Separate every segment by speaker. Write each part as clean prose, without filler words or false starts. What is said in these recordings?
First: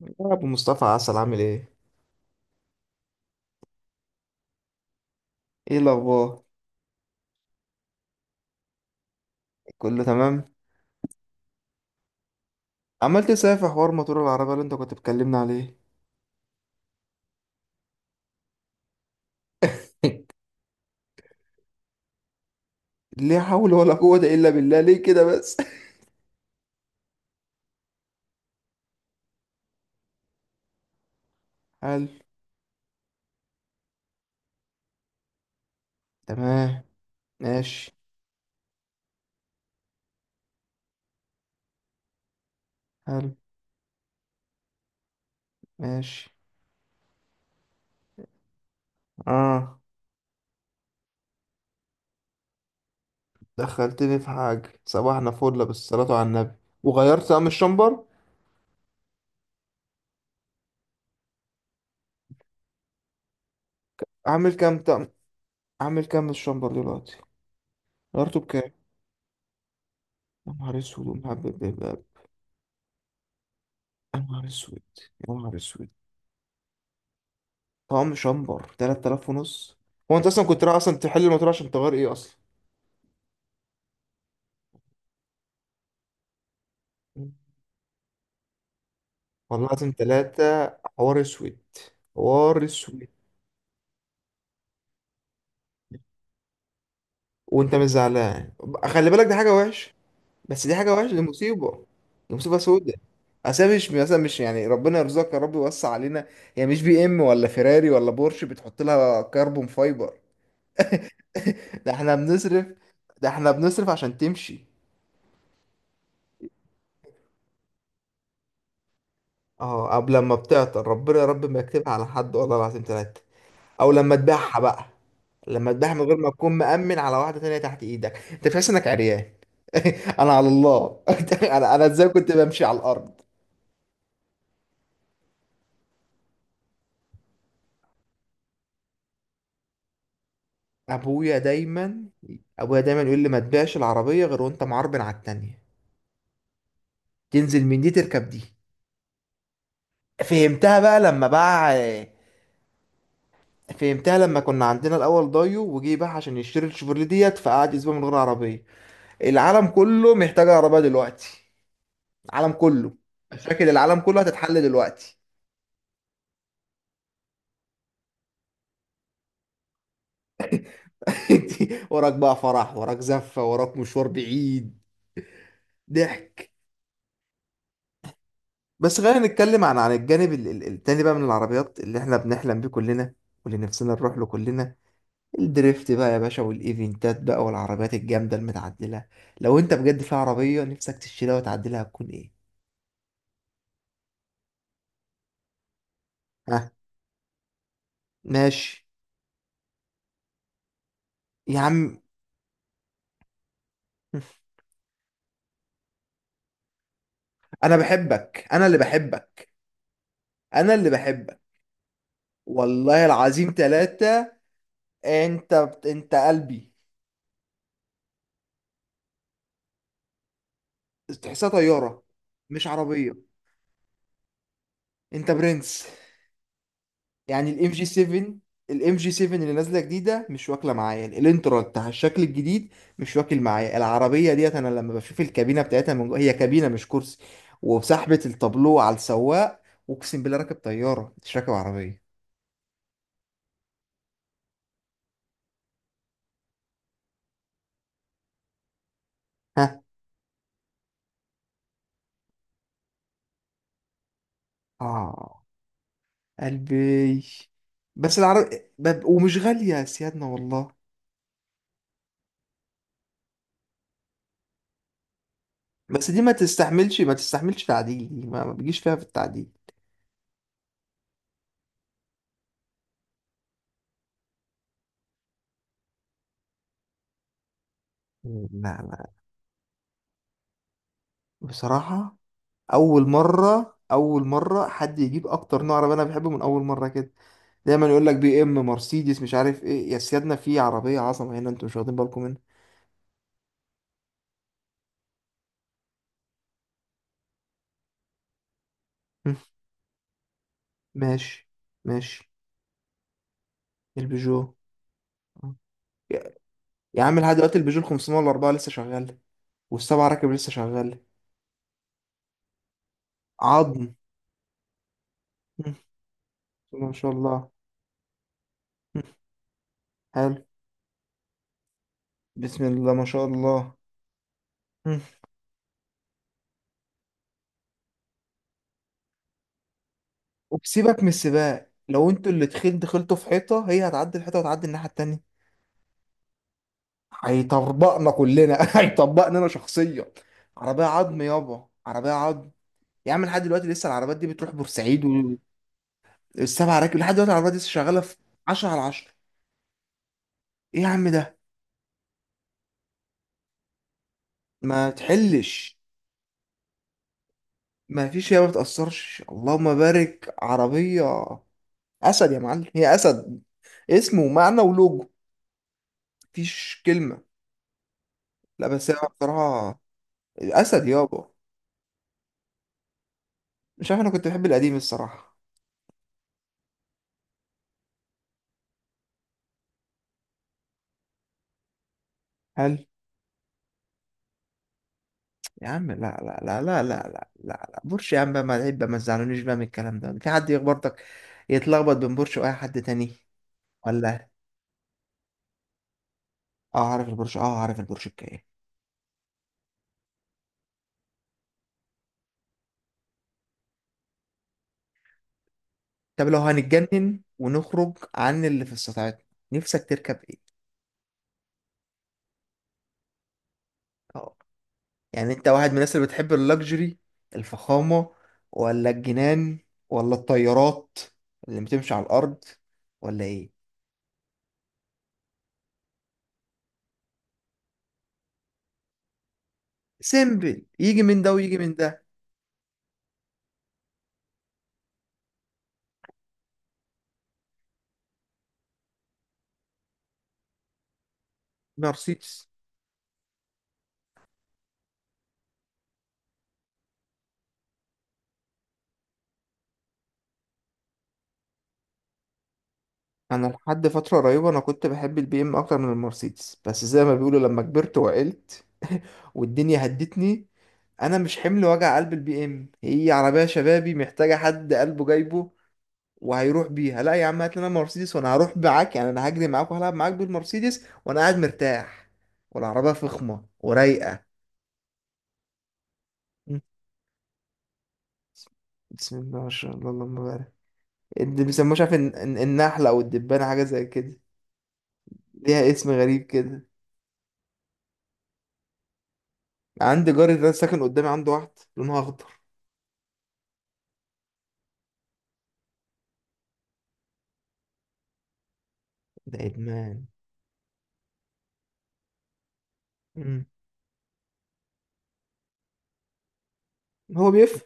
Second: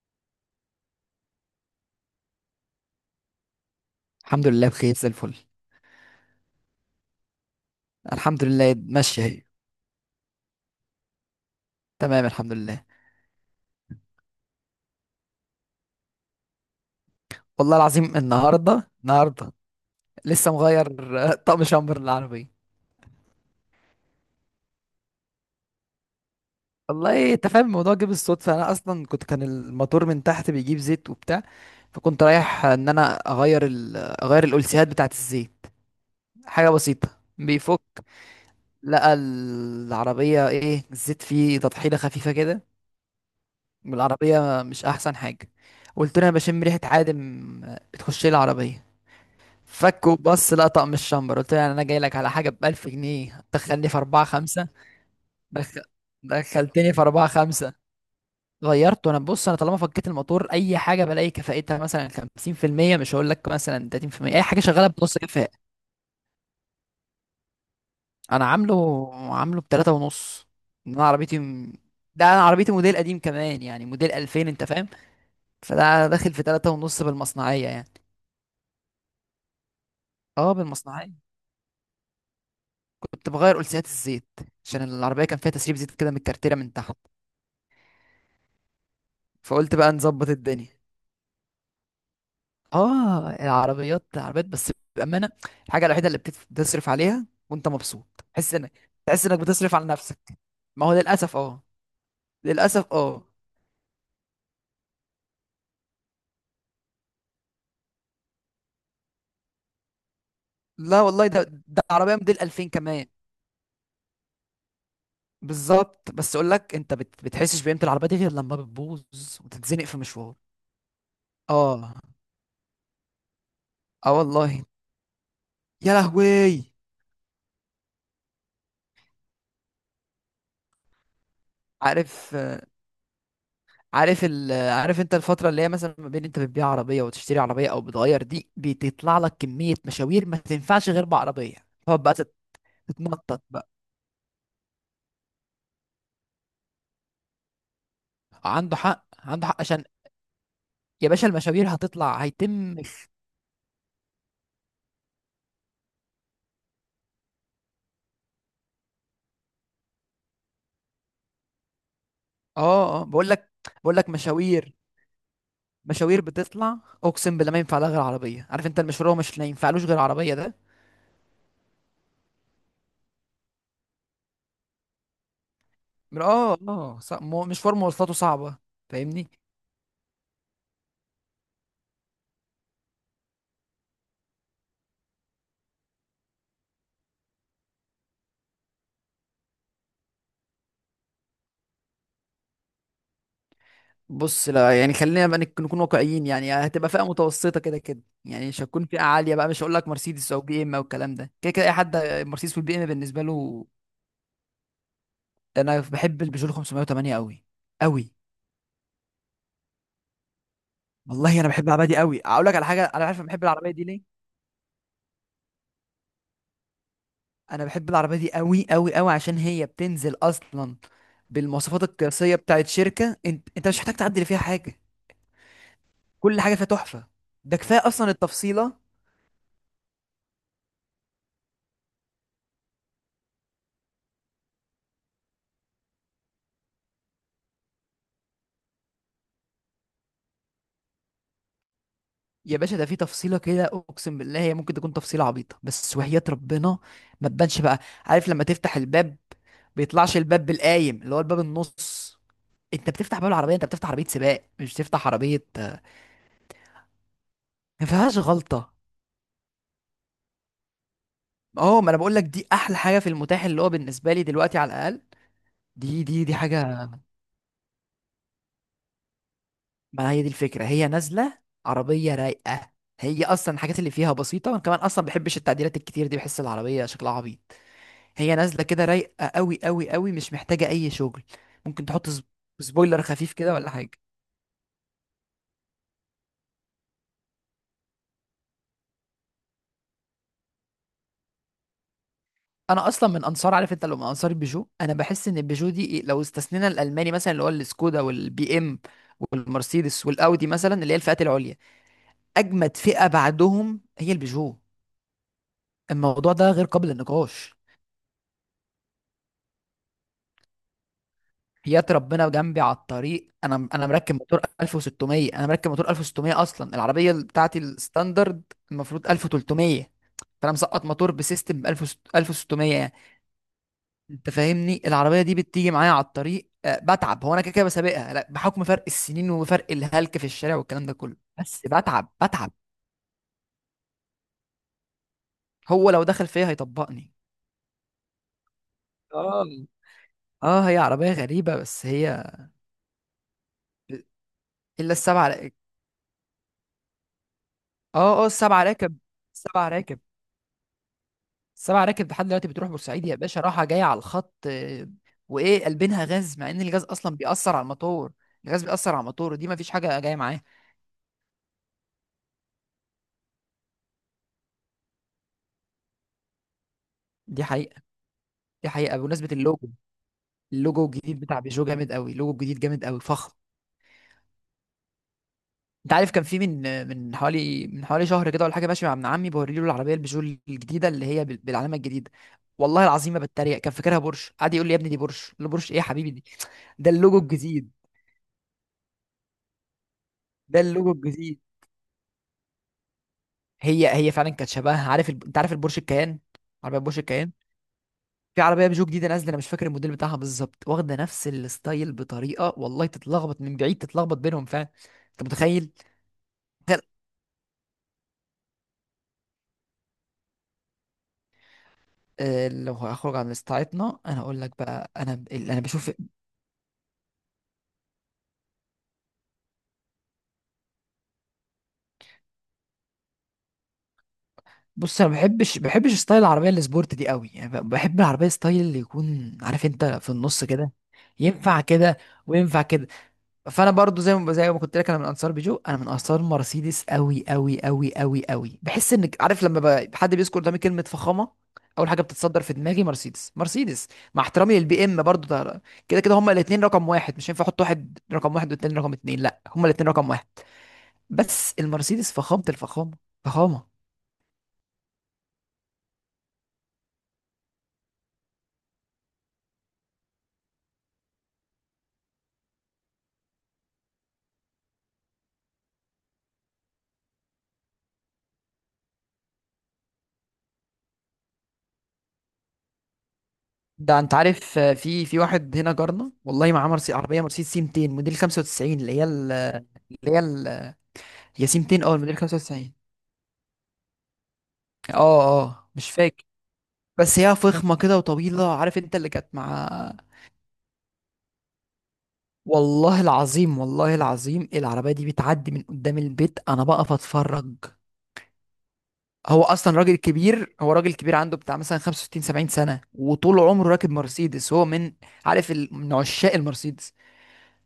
Speaker 1: يا ابو مصطفى عسل، عامل ايه؟
Speaker 2: الحمد لله بخير زي الفل.
Speaker 1: ايه الاخبار؟
Speaker 2: الحمد لله ماشية اهي.
Speaker 1: كله تمام.
Speaker 2: تمام الحمد لله.
Speaker 1: عمال تسافر في حوار موتور العربيه اللي انت كنت بتكلمنا عليه.
Speaker 2: والله العظيم النهاردة النهاردة. لسه مغير طقم شامبر للعربية.
Speaker 1: ليه؟ حول ولا قوه الا بالله، ليه كده بس؟
Speaker 2: والله انت فاهم الموضوع جه بالصدفة، انا اصلا كان الموتور من تحت بيجيب زيت وبتاع.
Speaker 1: حلو.
Speaker 2: فكنت رايح ان انا اغير الالسيهات بتاعة الزيت، حاجة
Speaker 1: تمام.
Speaker 2: بسيطة. بيفك،
Speaker 1: ماشي.
Speaker 2: لقى العربية ايه الزيت فيه تطحينة خفيفة كده،
Speaker 1: حلو.
Speaker 2: والعربية مش احسن حاجة. قلت له
Speaker 1: ماشي.
Speaker 2: انا بشم ريحة عادم، بتخش لي العربية.
Speaker 1: اه،
Speaker 2: فك وبص لقطع من الشمبر، قلت له يعني انا جاي لك على حاجه ب 1000 جنيه دخلني في
Speaker 1: دخلتني
Speaker 2: 4
Speaker 1: في
Speaker 2: 5.
Speaker 1: حاجه، صباحنا فل
Speaker 2: دخل...
Speaker 1: بالصلاه على النبي.
Speaker 2: دخلتني في 4
Speaker 1: وغيرت طقم
Speaker 2: 5.
Speaker 1: الشمبر؟
Speaker 2: غيرته. انا بص، انا طالما فكيت الموتور اي حاجه بلاقي كفاءتها مثلا 50%، مش هقول لك مثلا 30%، اي
Speaker 1: عامل
Speaker 2: حاجه
Speaker 1: كام
Speaker 2: شغاله
Speaker 1: طقم؟
Speaker 2: بنص كفاءه.
Speaker 1: عامل كام الشمبر دلوقتي؟ غيرته
Speaker 2: انا
Speaker 1: بكام؟
Speaker 2: عامله ب 3 ونص.
Speaker 1: يا نهار
Speaker 2: إن انا
Speaker 1: اسود يا نهار
Speaker 2: عربيتي م...
Speaker 1: أبيض، يا
Speaker 2: ده انا عربيتي موديل قديم كمان، يعني موديل
Speaker 1: نهار
Speaker 2: 2000، انت
Speaker 1: اسود،
Speaker 2: فاهم.
Speaker 1: يا نهار اسود.
Speaker 2: فده داخل في 3 ونص بالمصنعيه يعني.
Speaker 1: طعم شمبر 3,000 ونص؟ هو انت اصلا
Speaker 2: اه
Speaker 1: كنت رايح اصلا
Speaker 2: بالمصنعيه.
Speaker 1: تحل الموضوع عشان تغير ايه اصلا؟
Speaker 2: كنت بغير قلسيات الزيت عشان العربيه كان فيها تسريب زيت كده من الكارتيره من تحت،
Speaker 1: والله
Speaker 2: فقلت
Speaker 1: لازم
Speaker 2: بقى نظبط الدنيا.
Speaker 1: ثلاثة. حوار اسود. حوار اسود.
Speaker 2: اه العربيات عربيات بس بامانه. الحاجه الوحيده اللي بتصرف عليها وانت
Speaker 1: وانت مش
Speaker 2: مبسوط،
Speaker 1: زعلان؟
Speaker 2: تحس انك
Speaker 1: خلي بالك دي حاجة
Speaker 2: بتصرف على
Speaker 1: وحشة.
Speaker 2: نفسك.
Speaker 1: بس دي
Speaker 2: ما هو
Speaker 1: حاجة وحشة، دي
Speaker 2: للاسف اه.
Speaker 1: مصيبة. دي مصيبة
Speaker 2: للاسف
Speaker 1: سودة.
Speaker 2: اه.
Speaker 1: أصل مش مثلا، مش يعني، ربنا يرزقك يا رب، يوسع علينا. هي مش بي ام ولا فيراري ولا بورش بتحط لها كربون فايبر.
Speaker 2: لا والله ده
Speaker 1: ده احنا
Speaker 2: عربيه موديل
Speaker 1: بنصرف،
Speaker 2: 2000 كمان.
Speaker 1: ده احنا بنصرف عشان تمشي.
Speaker 2: بالظبط. بس اقول لك، انت بتحسش بقيمه العربيه دي غير لما بتبوظ وتتزنق
Speaker 1: اه،
Speaker 2: في
Speaker 1: قبل ما
Speaker 2: مشوار.
Speaker 1: بتعطل ربنا يا رب ما يكتبها
Speaker 2: اه
Speaker 1: على حد، والله العظيم ثلاثة. او
Speaker 2: اه
Speaker 1: لما تبيعها
Speaker 2: والله.
Speaker 1: بقى. لما تبيعها
Speaker 2: يا
Speaker 1: من غير ما تكون
Speaker 2: لهوي.
Speaker 1: مأمن على واحدة تانية تحت ايدك، انت تحس انك عريان. انا على الله. انا ازاي كنت
Speaker 2: عارف
Speaker 1: بمشي على الارض؟
Speaker 2: عارف انت الفترة اللي هي مثلا ما بين انت بتبيع عربية وتشتري عربية او بتغير دي، بتطلع لك كمية مشاوير ما تنفعش غير
Speaker 1: ابويا
Speaker 2: بعربية. تقعد
Speaker 1: دايما،
Speaker 2: بقى
Speaker 1: ابويا دايما يقول لي ما
Speaker 2: تتنطط بقى.
Speaker 1: تبيعش العربية غير وانت معربن على التانية. تنزل من دي تركب دي.
Speaker 2: عنده حق عنده حق، عشان
Speaker 1: فهمتها بقى
Speaker 2: يا
Speaker 1: لما
Speaker 2: باشا المشاوير
Speaker 1: باع.
Speaker 2: هتطلع هيتم.
Speaker 1: فهمتها لما كنا عندنا الاول دايو وجي، باع عشان يشتري الشيفروليه ديت، فقعد اسبوع من غير عربية. العالم كله محتاج عربية دلوقتي. العالم كله.
Speaker 2: اه اه بقول لك
Speaker 1: مشاكل
Speaker 2: بقول
Speaker 1: العالم
Speaker 2: لك
Speaker 1: كله هتتحل
Speaker 2: مشاوير.
Speaker 1: دلوقتي.
Speaker 2: مشاوير بتطلع. اقسم بالله ما ينفع لها غير عربية، عارف انت المشوار هو مش ما ينفعلوش غير عربية ده.
Speaker 1: وراك بقى فرح، وراك زفة، وراك مشوار بعيد. ضحك.
Speaker 2: اه اه مشوار مواصلاته صعبة.
Speaker 1: بس خلينا
Speaker 2: فاهمني.
Speaker 1: نتكلم عن الجانب التاني بقى من العربيات اللي احنا بنحلم بيه كلنا، واللي نفسنا نروح له كلنا. الدريفت بقى يا باشا، والايفنتات بقى، والعربيات الجامدة المتعدلة. لو انت بجد في عربية نفسك تشتريها وتعدلها، هتكون ايه؟
Speaker 2: بص لا يعني خلينا بقى نكون واقعيين، يعني
Speaker 1: ها.
Speaker 2: هتبقى فئه متوسطه كده كده، يعني مش
Speaker 1: ماشي.
Speaker 2: هتكون فئه عاليه بقى، مش هقول لك مرسيدس او بي ام او الكلام ده، كده
Speaker 1: يا
Speaker 2: كده اي حد.
Speaker 1: عم.
Speaker 2: مرسيدس والبي ام بالنسبه له. انا بحب البيجو 508 قوي.
Speaker 1: انا
Speaker 2: قوي.
Speaker 1: بحبك، انا اللي بحبك. انا اللي بحبك.
Speaker 2: والله انا بحب العربيه دي قوي، اقول لك على حاجه، انا
Speaker 1: والله
Speaker 2: عارف أنا بحب
Speaker 1: العظيم
Speaker 2: العربيه دي ليه.
Speaker 1: ثلاثة. انت، انت قلبي.
Speaker 2: انا بحب العربيه دي قوي قوي قوي عشان هي بتنزل اصلا
Speaker 1: تحسها
Speaker 2: بالمواصفات
Speaker 1: طيارة،
Speaker 2: القياسيه
Speaker 1: مش
Speaker 2: بتاعت شركه،
Speaker 1: عربية.
Speaker 2: انت مش محتاج تعدل فيها حاجه.
Speaker 1: انت برنس.
Speaker 2: كل حاجه فيها تحفه.
Speaker 1: يعني
Speaker 2: ده
Speaker 1: الام جي
Speaker 2: كفايه اصلا
Speaker 1: 7،
Speaker 2: التفصيله.
Speaker 1: الام جي 7 اللي نازله جديده مش واكله معايا الانترا بتاع الشكل الجديد. مش واكل معايا العربيه ديت. انا لما بشوف الكابينه بتاعتها من جوه، هي كابينه مش كرسي. وسحبه التابلو على السواق. اقسم بالله راكب طياره مش راكب عربيه.
Speaker 2: يا باشا ده في تفصيله كده، اقسم بالله هي ممكن تكون تفصيله عبيطه بس وحياة ربنا ما تبانش بقى. عارف لما تفتح الباب
Speaker 1: ها.
Speaker 2: بيطلعش الباب بالقايم اللي هو الباب النص. انت بتفتح باب العربيه، انت بتفتح عربيه سباق مش بتفتح
Speaker 1: اه.
Speaker 2: عربيه.
Speaker 1: قلبي.
Speaker 2: ما فيهاش
Speaker 1: بس العرب،
Speaker 2: غلطه.
Speaker 1: ومش غاليه يا سيادنا والله.
Speaker 2: اه ما انا بقول لك دي احلى حاجه في المتاح، اللي هو بالنسبه لي دلوقتي على الاقل. دي
Speaker 1: بس دي
Speaker 2: دي
Speaker 1: ما
Speaker 2: دي حاجه.
Speaker 1: تستحملش، ما تستحملش تعديل. دي ما بيجيش فيها في التعديل.
Speaker 2: ما هي دي الفكره، هي نازله عربيه رايقه. هي اصلا الحاجات اللي فيها بسيطه، وانا كمان اصلا ما بحبش التعديلات الكتير دي، بحس العربيه شكلها عبيط. هي نازله
Speaker 1: لا.
Speaker 2: كده
Speaker 1: لا.
Speaker 2: رايقه قوي قوي قوي، مش محتاجه اي شغل. ممكن تحط
Speaker 1: بصراحه.
Speaker 2: سبويلر
Speaker 1: اول
Speaker 2: خفيف كده ولا
Speaker 1: مره،
Speaker 2: حاجه.
Speaker 1: اول مره حد يجيب اكتر نوع عربيه انا بحبه من اول مره كده. دايما يقول لك بي ام، مرسيدس، مش عارف ايه، يا سيادنا في عربيه عظمه هنا انتوا مش واخدين بالكم منها.
Speaker 2: انا اصلا من انصار، عارف انت، لو من انصار البيجو انا بحس ان البيجو دي لو استثنينا الالماني مثلا اللي هو السكودا والبي ام
Speaker 1: هم،
Speaker 2: والمرسيدس والاودي مثلا، اللي هي الفئات
Speaker 1: ماشي.
Speaker 2: العليا،
Speaker 1: ماشي.
Speaker 2: اجمد فئه بعدهم هي
Speaker 1: البيجو.
Speaker 2: البيجو.
Speaker 1: آه.
Speaker 2: الموضوع
Speaker 1: يا
Speaker 2: ده غير قابل
Speaker 1: يا عم لحد
Speaker 2: للنقاش.
Speaker 1: دلوقتي البيجو ال 504 لسه شغال. والسبعه راكب لسه شغال.
Speaker 2: حياة ربنا جنبي على الطريق، انا
Speaker 1: عظم.
Speaker 2: مركب موتور 1600. انا
Speaker 1: هم،
Speaker 2: مركب موتور 1600 اصلا
Speaker 1: ما شاء
Speaker 2: العربيه
Speaker 1: الله.
Speaker 2: بتاعتي الستاندرد
Speaker 1: هم،
Speaker 2: المفروض 1300.
Speaker 1: حلو.
Speaker 2: فانا مسقط موتور بسيستم 1000
Speaker 1: بسم
Speaker 2: 1600 يعني،
Speaker 1: الله ما شاء الله.
Speaker 2: انت فاهمني.
Speaker 1: هم.
Speaker 2: العربيه دي بتيجي معايا على الطريق، بتعب. هو انا كده كده بسابقها، لا بحكم فرق السنين وفرق الهلك في الشارع والكلام ده
Speaker 1: وبسيبك من
Speaker 2: كله، بس
Speaker 1: السباق، لو
Speaker 2: بتعب
Speaker 1: انتوا اللي
Speaker 2: بتعب.
Speaker 1: دخلتوا، دخلتوا في حيطه هي هتعدي الحيطه وتعدي الناحيه التانيه.
Speaker 2: هو لو دخل فيا هيطبقني.
Speaker 1: هيطبقنا كلنا. هيطبقنا
Speaker 2: اه
Speaker 1: انا شخصيا.
Speaker 2: اه، هي
Speaker 1: عربيه
Speaker 2: عربيه
Speaker 1: عظم
Speaker 2: غريبه
Speaker 1: يابا،
Speaker 2: بس
Speaker 1: عربيه
Speaker 2: هي.
Speaker 1: عظم. يا عم لحد دلوقتي لسه العربيات دي بتروح
Speaker 2: الا
Speaker 1: بورسعيد.
Speaker 2: السبعه راكب.
Speaker 1: والسبع راكب لحد دلوقتي العربيات دي لسه شغاله في
Speaker 2: اه اه السبعه
Speaker 1: 10 على
Speaker 2: راكب.
Speaker 1: 10.
Speaker 2: السبعه راكب.
Speaker 1: ايه يا عم ده؟
Speaker 2: سبع راكب لحد دلوقتي بتروح بورسعيد يا باشا، راحة جاية على الخط.
Speaker 1: ما
Speaker 2: وإيه
Speaker 1: تحلش.
Speaker 2: قلبينها غاز مع إن الغاز أصلا بيأثر على
Speaker 1: ما
Speaker 2: الموتور.
Speaker 1: فيش، هي ما
Speaker 2: الغاز بيأثر على
Speaker 1: بتاثرش
Speaker 2: الموتور، دي مفيش
Speaker 1: اللهم
Speaker 2: حاجة جاية
Speaker 1: بارك.
Speaker 2: معاه.
Speaker 1: عربيه اسد يا معلم، هي اسد. اسم ومعنى ولوجو. مفيش كلمه.
Speaker 2: دي حقيقة.
Speaker 1: لا
Speaker 2: دي
Speaker 1: بس هي
Speaker 2: حقيقة بمناسبة اللوجو.
Speaker 1: بصراحه.
Speaker 2: اللوجو
Speaker 1: اسد
Speaker 2: الجديد
Speaker 1: يابا.
Speaker 2: بتاع بيجو جامد قوي، اللوجو الجديد جامد قوي فخم.
Speaker 1: مش عارف، انا كنت بحب القديم الصراحه.
Speaker 2: أنت عارف كان في من، من حوالي شهر كده ولا حاجة، ماشي مع ابن عمي بوريله العربية البيجو الجديدة اللي هي بالعلامة الجديدة. والله
Speaker 1: هل،
Speaker 2: العظيم ما بتريق، كان فاكرها بورش، قعد يقول لي يا ابني دي بورش، قلت له
Speaker 1: يا
Speaker 2: بورش ايه يا
Speaker 1: عم لا
Speaker 2: حبيبي دي؟
Speaker 1: لا لا لا لا
Speaker 2: ده
Speaker 1: لا
Speaker 2: اللوجو
Speaker 1: لا
Speaker 2: الجديد.
Speaker 1: لا بورش يا عم بقى ما عيب بقى، ما تزعلونيش بقى من الكلام ده. في حد
Speaker 2: ده اللوجو
Speaker 1: يخبطك
Speaker 2: الجديد.
Speaker 1: يتلخبط بين بورش واي حد تاني؟
Speaker 2: هي
Speaker 1: ولا.
Speaker 2: فعلا كانت شبهها، عارف انت عارف البورش الكيان، عربيه
Speaker 1: اه
Speaker 2: بورش
Speaker 1: عارف
Speaker 2: الكيان.
Speaker 1: البورش، اه عارف البورش
Speaker 2: في
Speaker 1: الكاية.
Speaker 2: عربيه بيجو جديده نازله انا مش فاكر الموديل بتاعها بالظبط، واخده نفس الستايل بطريقه والله تتلخبط من بعيد، تتلخبط بينهم فعلا. انت متخيل.
Speaker 1: طب لو
Speaker 2: تخيل.
Speaker 1: هنتجنن ونخرج عن اللي في استطاعتنا، نفسك تركب ايه؟
Speaker 2: لو هخرج عن استعيطنا انا
Speaker 1: اه.
Speaker 2: اقول لك بقى انا
Speaker 1: يعني انت
Speaker 2: اللي انا
Speaker 1: واحد من
Speaker 2: بشوف.
Speaker 1: الناس اللي بتحب اللكجري، الفخامة، ولا الجنان، ولا الطيارات اللي بتمشي على الارض، ولا ايه؟
Speaker 2: بص انا ما بحبش ستايل العربيه السبورت دي قوي، يعني بحب العربيه ستايل اللي يكون، عارف انت، في النص
Speaker 1: سيمبل
Speaker 2: كده،
Speaker 1: يجي من ده ويجي
Speaker 2: ينفع
Speaker 1: من
Speaker 2: كده
Speaker 1: ده.
Speaker 2: وينفع كده. فانا برضو زي ما كنت لك، انا من انصار بيجو، انا من انصار مرسيدس قوي قوي قوي قوي قوي. بحس انك، عارف لما حد بيذكر قدامي كلمه فخامه، اول حاجه بتتصدر
Speaker 1: مرسيدس.
Speaker 2: في دماغي مرسيدس. مرسيدس، مع احترامي للبي ام برضو ده، كده كده هما الاثنين رقم واحد، مش هينفع احط واحد رقم واحد والتاني رقم اتنين، لا هما الاثنين رقم واحد. بس المرسيدس فخامه الفخامه.
Speaker 1: انا
Speaker 2: فخامه.
Speaker 1: لحد فتره قريبه انا كنت بحب البي ام اكتر من المرسيدس، بس زي ما بيقولوا لما كبرت وعقلت. والدنيا هدتني. انا مش حمل وجع قلب البي ام، هي عربيه شبابي محتاجه حد قلبه جايبه وهيروح بيها. لا يا عم هات لنا مرسيدس وانا هروح معاك، يعني انا هجري معاك وهلعب معاك بالمرسيدس وانا قاعد مرتاح. والعربيه فخمه
Speaker 2: ده انت
Speaker 1: ورايقه.
Speaker 2: عارف، في واحد هنا جارنا والله
Speaker 1: مم.
Speaker 2: معاه عربيه مرسيدس سي 200 موديل 95 اللي هي
Speaker 1: بسم الله ما شاء الله
Speaker 2: اللي
Speaker 1: اللهم
Speaker 2: هي
Speaker 1: بارك. اللي
Speaker 2: هي سي
Speaker 1: بيسموه مش
Speaker 2: 200،
Speaker 1: عارف،
Speaker 2: اه الموديل 95.
Speaker 1: النحله او الدبانه حاجه زي كده.
Speaker 2: اه
Speaker 1: ليها
Speaker 2: اه
Speaker 1: اسم
Speaker 2: مش
Speaker 1: غريب
Speaker 2: فاكر.
Speaker 1: كده.
Speaker 2: بس هي فخمة كده وطويلة، عارف انت اللي كانت مع.
Speaker 1: عندي جاري ده ساكن قدامي عنده واحد. لونها اخضر.
Speaker 2: والله العظيم والله العظيم العربية دي بتعدي من قدام البيت، انا بقف اتفرج.
Speaker 1: ده
Speaker 2: هو اصلا
Speaker 1: ادمان.
Speaker 2: راجل كبير، هو راجل كبير عنده بتاع مثلا 65 70 سنة وطول
Speaker 1: مم.
Speaker 2: عمره راكب مرسيدس، هو من من عشاق المرسيدس.
Speaker 1: هو بيفهم.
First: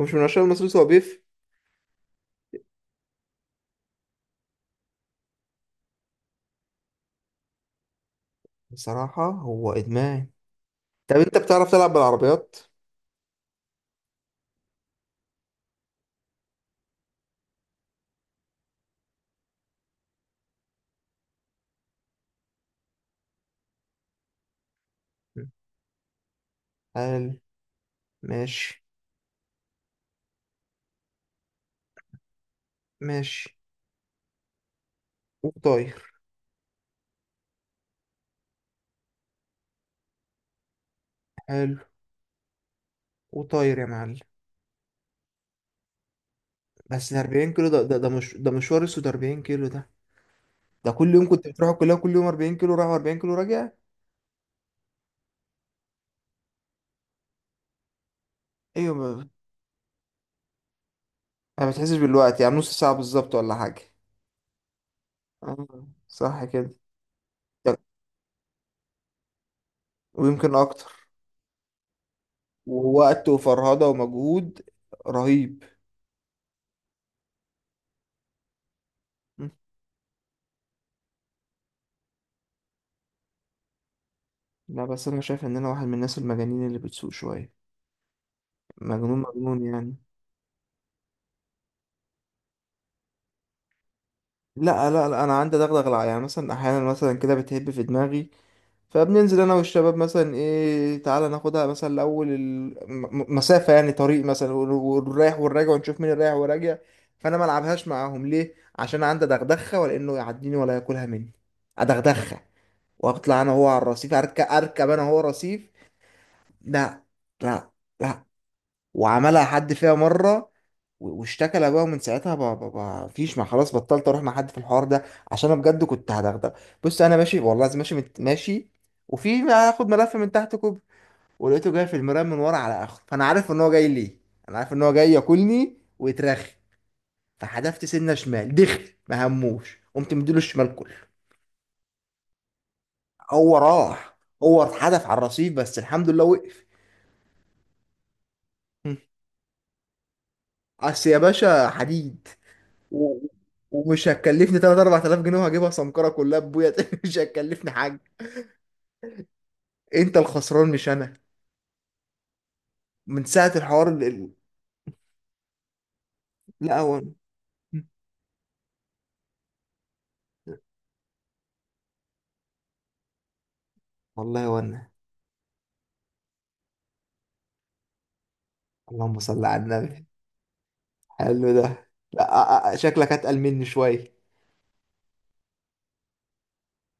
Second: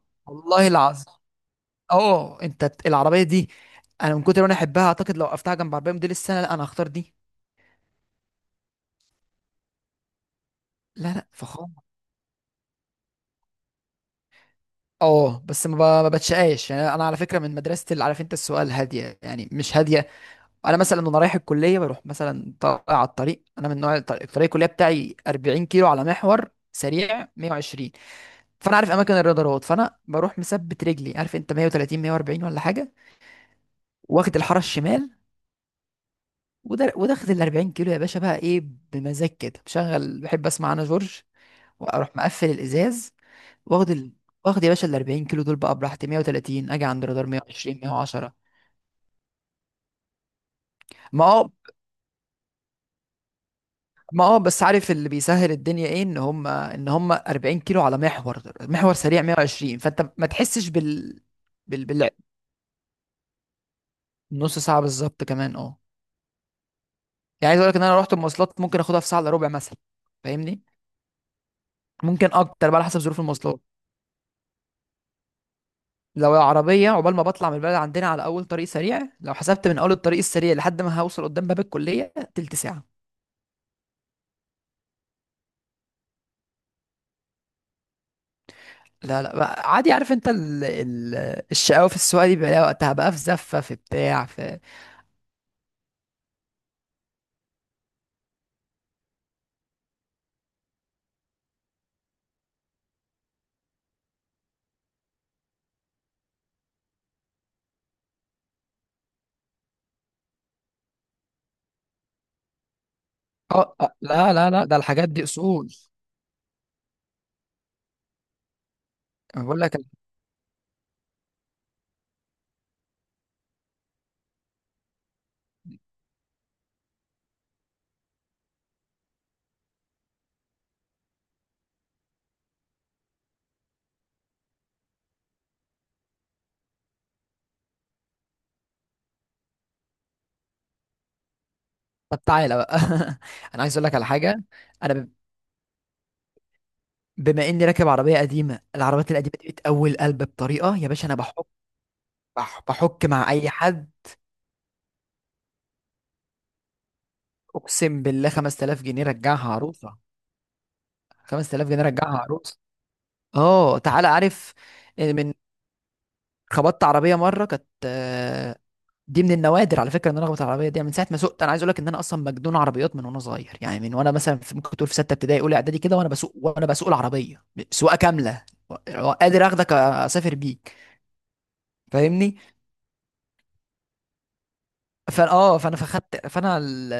Speaker 1: هو مش من عشان
Speaker 2: والله
Speaker 1: المصروف، هو
Speaker 2: العظيم.
Speaker 1: بيفهم.
Speaker 2: اه انت العربية دي انا من كتر ما انا احبها اعتقد لو وقفتها جنب عربية موديل السنة لا انا هختار دي.
Speaker 1: بصراحة هو ادمان.
Speaker 2: لا
Speaker 1: طب
Speaker 2: لا
Speaker 1: انت بتعرف
Speaker 2: فخامة.
Speaker 1: تلعب بالعربيات؟
Speaker 2: اه بس ما بتشقاش يعني، انا على فكره من مدرسه اللي، عارف انت السؤال هاديه يعني مش هاديه. انا مثلا وانا رايح الكليه بروح مثلا طالع على الطريق، انا من نوع الطريق الكليه بتاعي
Speaker 1: مم.
Speaker 2: 40 كيلو على محور سريع
Speaker 1: حلو.
Speaker 2: 120، فانا
Speaker 1: ماشي.
Speaker 2: عارف اماكن الرادارات، فانا بروح مثبت رجلي، عارف انت 130 140 ولا حاجه،
Speaker 1: ماشي.
Speaker 2: واخد الحاره الشمال،
Speaker 1: وطاير.
Speaker 2: وده واخد ال 40 كيلو يا باشا بقى ايه، بمزاج كده، بشغل بحب اسمع انا جورج،
Speaker 1: حلو.
Speaker 2: واروح مقفل الازاز.
Speaker 1: وطاير يا
Speaker 2: واخد ال...
Speaker 1: معلم.
Speaker 2: واخد يا باشا ال 40 كيلو دول بقى براحتي 130، اجي عند
Speaker 1: بس ده
Speaker 2: رادار
Speaker 1: 40 كيلو،
Speaker 2: 120
Speaker 1: ده ده
Speaker 2: 110.
Speaker 1: مش ده مشوار اسود، 40 كيلو ده. ده كل
Speaker 2: ما
Speaker 1: يوم كنت
Speaker 2: هو،
Speaker 1: بتروح الكلية، كل يوم 40 كيلو رايح 40 كيلو راجع.
Speaker 2: ما بس، عارف اللي بيسهل الدنيا ايه، ان هم 40 كيلو على محور
Speaker 1: ايوه،
Speaker 2: سريع
Speaker 1: ما
Speaker 2: 120، فانت ما تحسش بال
Speaker 1: ما
Speaker 2: بال
Speaker 1: بتحسش
Speaker 2: بال
Speaker 1: بالوقت يعني، نص ساعة بالظبط ولا حاجة.
Speaker 2: نص ساعه بالظبط كمان اه.
Speaker 1: آه، صح كده.
Speaker 2: يعني عايز اقول
Speaker 1: طب،
Speaker 2: لك ان انا رحت المواصلات ممكن اخدها في ساعه الا ربع مثلا.
Speaker 1: ويمكن
Speaker 2: فاهمني.
Speaker 1: اكتر.
Speaker 2: ممكن اكتر بقى على حسب ظروف
Speaker 1: ووقت
Speaker 2: المواصلات.
Speaker 1: وفرهدة ومجهود. رهيب.
Speaker 2: لو عربيه، عقبال ما بطلع من البلد عندنا على اول طريق سريع، لو
Speaker 1: م.
Speaker 2: حسبت من اول الطريق السريع لحد ما هوصل قدام باب الكليه تلت ساعه.
Speaker 1: لا بس أنا شايف إن أنا واحد من الناس المجانين اللي بتسوق شوية. مجنون
Speaker 2: لا لا
Speaker 1: مجنون
Speaker 2: بقى عادي،
Speaker 1: يعني.
Speaker 2: عارف انت الشقاوه في السواقه دي بيبقى لها وقتها بقى، في زفه في بتاع في.
Speaker 1: لا أنا عندي دغدغة، يعني مثلا أحيانا مثلا كده بتهب في دماغي. فبننزل أنا والشباب مثلا، إيه تعالى ناخدها مثلا لأول المسافة، يعني طريق مثلا والرايح والراجع ونشوف مين الرايح والراجع. فأنا ما ألعبهاش معاهم ليه؟ عشان عندي دغدغة، ولأنه يعديني ولا ياكلها مني. أدغدغها، وأطلع أنا هو
Speaker 2: اه،
Speaker 1: على الرصيف،
Speaker 2: لا
Speaker 1: أركب
Speaker 2: لا لا ده
Speaker 1: أركب أنا
Speaker 2: الحاجات
Speaker 1: هو
Speaker 2: دي
Speaker 1: رصيف.
Speaker 2: اصول.
Speaker 1: لا لا لا وعملها
Speaker 2: انا بقول
Speaker 1: حد
Speaker 2: لك.
Speaker 1: فيها مرة، واشتكى لابوها. من ساعتها ما فيش، ما خلاص، بطلت اروح مع حد في الحوار ده، عشان انا بجد كنت هدغدغ. بص انا ماشي والله لازم ماشي ماشي، وفي هاخد ملف من تحت كوب. ولقيته جاي في المرايه من ورا على اخره، فانا عارف ان هو جاي ليه. انا عارف ان هو جاي ياكلني ويترخي. فحدفت سنه شمال، دخل ما هموش، قمت مديله الشمال كله.
Speaker 2: طب تعالى بقى.
Speaker 1: هو
Speaker 2: انا عايز اقول لك على
Speaker 1: راح.
Speaker 2: حاجه.
Speaker 1: هو
Speaker 2: انا
Speaker 1: اتحدف
Speaker 2: ب-
Speaker 1: على الرصيف بس الحمد لله وقف.
Speaker 2: بما اني راكب عربيه قديمه، العربيات القديمه دي بتقوي القلب بطريقه يا باشا،
Speaker 1: اصل
Speaker 2: انا
Speaker 1: يا
Speaker 2: بحك.
Speaker 1: باشا حديد.
Speaker 2: بحك
Speaker 1: و-
Speaker 2: مع اي حد.
Speaker 1: ومش هتكلفني 3 4,000 جنيه وهجيبها سمكرة كلها ببويا. تاني مش هتكلفني حاجة.
Speaker 2: اقسم بالله 5000 جنيه رجعها عروسه.
Speaker 1: انت الخسران مش انا.
Speaker 2: 5000 جنيه رجعها عروسه.
Speaker 1: من ساعة
Speaker 2: اه
Speaker 1: الحوار
Speaker 2: تعالى عارف من.
Speaker 1: لا
Speaker 2: خبطت
Speaker 1: هو أنا.
Speaker 2: عربيه مره، كانت، دي من النوادر على فكره ان انا اخبط على العربيه دي، يعني من ساعه ما سوقت. انا عايز اقول لك ان انا اصلا مجنون عربيات من وانا صغير، يعني من وانا مثلا
Speaker 1: والله
Speaker 2: في، ممكن تقول
Speaker 1: وانا.
Speaker 2: في سته ابتدائي اولى اعدادي كده وانا بسوق، وانا بسوق العربيه سواقه كامله. و-
Speaker 1: اللهم صل
Speaker 2: قادر
Speaker 1: على
Speaker 2: اخدك
Speaker 1: النبي.
Speaker 2: اسافر بيك،
Speaker 1: حلو ده. لا
Speaker 2: فاهمني.
Speaker 1: آه، آه، شكلك اتقل مني شوية.
Speaker 2: فا اه فانا فخدت فانا ال...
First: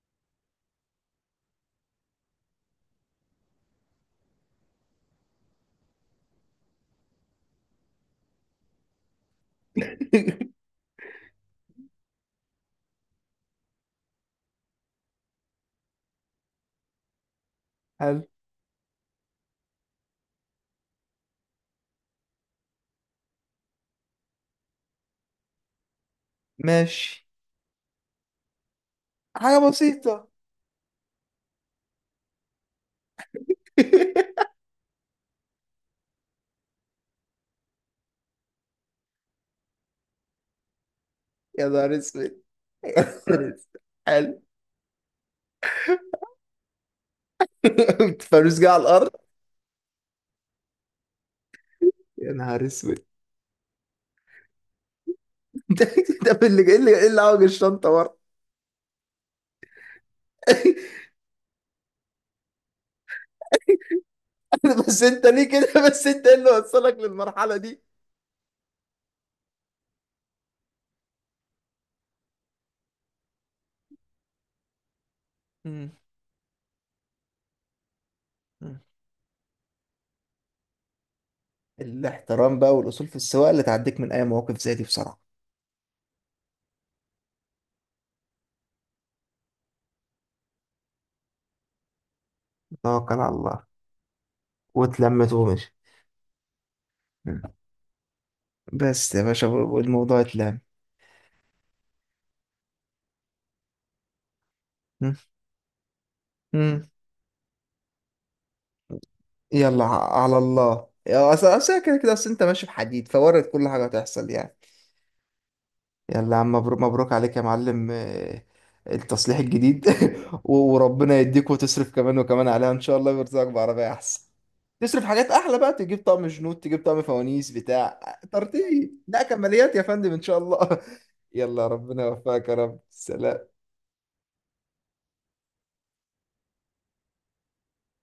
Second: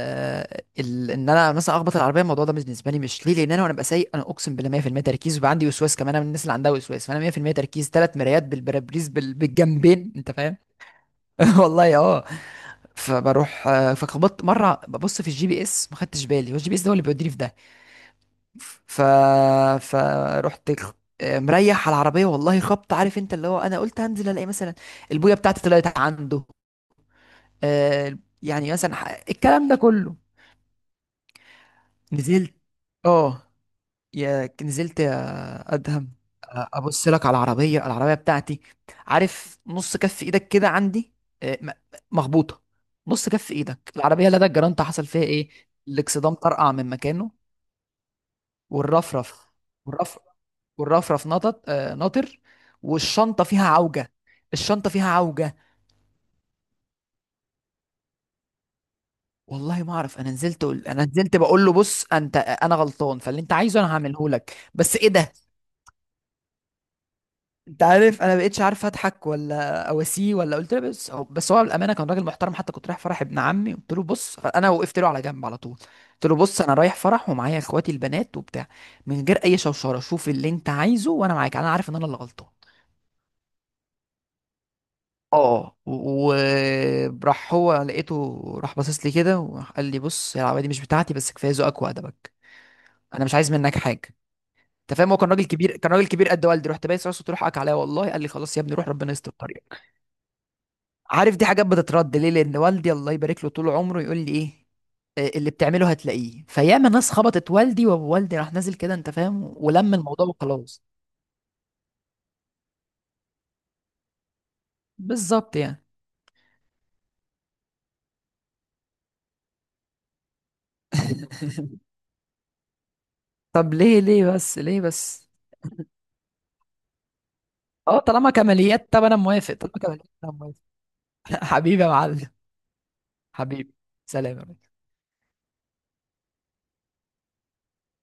Speaker 2: ال... ان انا مثلا اخبط العربيه، الموضوع ده بالنسبه لي مش ليه، لان انا وانا ببقى سايق انا اقسم بالله 100% تركيز، وبيبقى عندي وسواس كمان، انا من الناس اللي عندها وسواس، فانا 100% تركيز، ثلاث مرايات بالبرابريز بالجنبين انت فاهم. والله اه. فبروح، فخبطت مره ببص في الجي بي اس ما خدتش بالي، والجي بي اس ده هو اللي بيوديني في ده.
Speaker 1: حلو.
Speaker 2: ف فرحت خ- مريح على العربيه، والله خبط، عارف انت اللي هو انا قلت هنزل الاقي مثلا البويه بتاعتي طلعت عنده،
Speaker 1: ماشي.
Speaker 2: يعني مثلا
Speaker 1: حاجة
Speaker 2: الكلام ده كله.
Speaker 1: بسيطة.
Speaker 2: نزلت. اه. يا نزلت يا ادهم. ابص لك على العربيه بتاعتي، عارف نص كف ايدك كده عندي. آه،
Speaker 1: يا
Speaker 2: م-
Speaker 1: نهار اسود.
Speaker 2: مخبوطه.
Speaker 1: يا
Speaker 2: نص
Speaker 1: نهار
Speaker 2: كف
Speaker 1: أسود.
Speaker 2: ايدك العربيه
Speaker 1: حلو.
Speaker 2: لدى الجرانت، حصل فيها ايه. الاكسدام طرقع من مكانه.
Speaker 1: فلوس جايه على الارض.
Speaker 2: والرفرف. والرفرف. والرفرف نطط،
Speaker 1: يا
Speaker 2: ناطر.
Speaker 1: نهار اسود.
Speaker 2: والشنطه فيها عوجه. الشنطه فيها عوجه.
Speaker 1: ده اللي ايه، اللي إيه اللي عوج الشنطه ورا؟
Speaker 2: والله ما اعرف. انا نزلت بقول له بص انت انا غلطان، فاللي انت عايزه انا هعمله لك، بس
Speaker 1: بس
Speaker 2: ايه
Speaker 1: انت
Speaker 2: ده.
Speaker 1: ليه كده؟ بس انت ايه اللي وصلك للمرحلة دي؟
Speaker 2: انت عارف انا بقيتش عارف اضحك ولا اواسيه ولا، قلت له بس هو بالامانه كان راجل محترم. حتى كنت رايح فرح ابن عمي، قلت له بص انا وقفت له على جنب على طول،
Speaker 1: مم.
Speaker 2: قلت له بص انا رايح فرح ومعايا اخواتي البنات وبتاع،
Speaker 1: مم.
Speaker 2: من غير اي شوشره شوف اللي انت عايزه وانا معاك، انا عارف ان انا اللي غلطان.
Speaker 1: الاحترام بقى والاصول في السواقه اللي تعديك من اي مواقف زي دي بصراحه.
Speaker 2: اه وراح هو، لقيته راح باصص لي كده وقال لي بص يا العبادي دي مش بتاعتي، بس كفايه ذوقك وادبك،
Speaker 1: توكل
Speaker 2: انا
Speaker 1: على
Speaker 2: مش عايز
Speaker 1: الله.
Speaker 2: منك حاجه. انت فاهم، هو كان
Speaker 1: واتلمت
Speaker 2: راجل
Speaker 1: ومشي.
Speaker 2: كبير، كان راجل كبير قد والدي، رحت بايس راسه،
Speaker 1: مم.
Speaker 2: تروح اك عليا والله، قال لي خلاص يا ابني روح ربنا
Speaker 1: بس يا
Speaker 2: يستر
Speaker 1: باشا
Speaker 2: الطريق.
Speaker 1: والموضوع اتلم.
Speaker 2: عارف دي حاجات بتترد ليه، لان والدي الله يبارك له طول عمره يقول لي ايه،
Speaker 1: مم.
Speaker 2: اللي بتعمله هتلاقيه،
Speaker 1: مم.
Speaker 2: فياما ناس خبطت والدي، ووالدي راح نازل كده انت فاهم،
Speaker 1: يلا
Speaker 2: ولم الموضوع
Speaker 1: على
Speaker 2: وخلاص.
Speaker 1: الله يا اصل، أصل كده كده، اصل انت ماشي في حديد فوارد، كل حاجه هتحصل يعني.
Speaker 2: بالظبط يعني.
Speaker 1: يلا يا عم مبروك، مبروك عليك يا معلم. آه، التصليح الجديد. وربنا يديك وتصرف كمان وكمان عليها ان شاء الله، ويرزقك
Speaker 2: طب
Speaker 1: بعربية
Speaker 2: ليه
Speaker 1: احسن.
Speaker 2: ليه بس ليه
Speaker 1: تصرف
Speaker 2: بس.
Speaker 1: حاجات احلى بقى، تجيب طقم جنود، تجيب طقم فوانيس
Speaker 2: اه
Speaker 1: بتاع.
Speaker 2: طالما كماليات
Speaker 1: ترتيب،
Speaker 2: طب انا
Speaker 1: لا
Speaker 2: موافق،
Speaker 1: كماليات
Speaker 2: طالما
Speaker 1: يا
Speaker 2: كماليات
Speaker 1: فندم ان
Speaker 2: انا
Speaker 1: شاء
Speaker 2: موافق.
Speaker 1: الله. يلا
Speaker 2: حبيبي يا
Speaker 1: ربنا
Speaker 2: معلم.
Speaker 1: يوفقك يا رب، سلام.
Speaker 2: حبيبي. سلام يا ريس.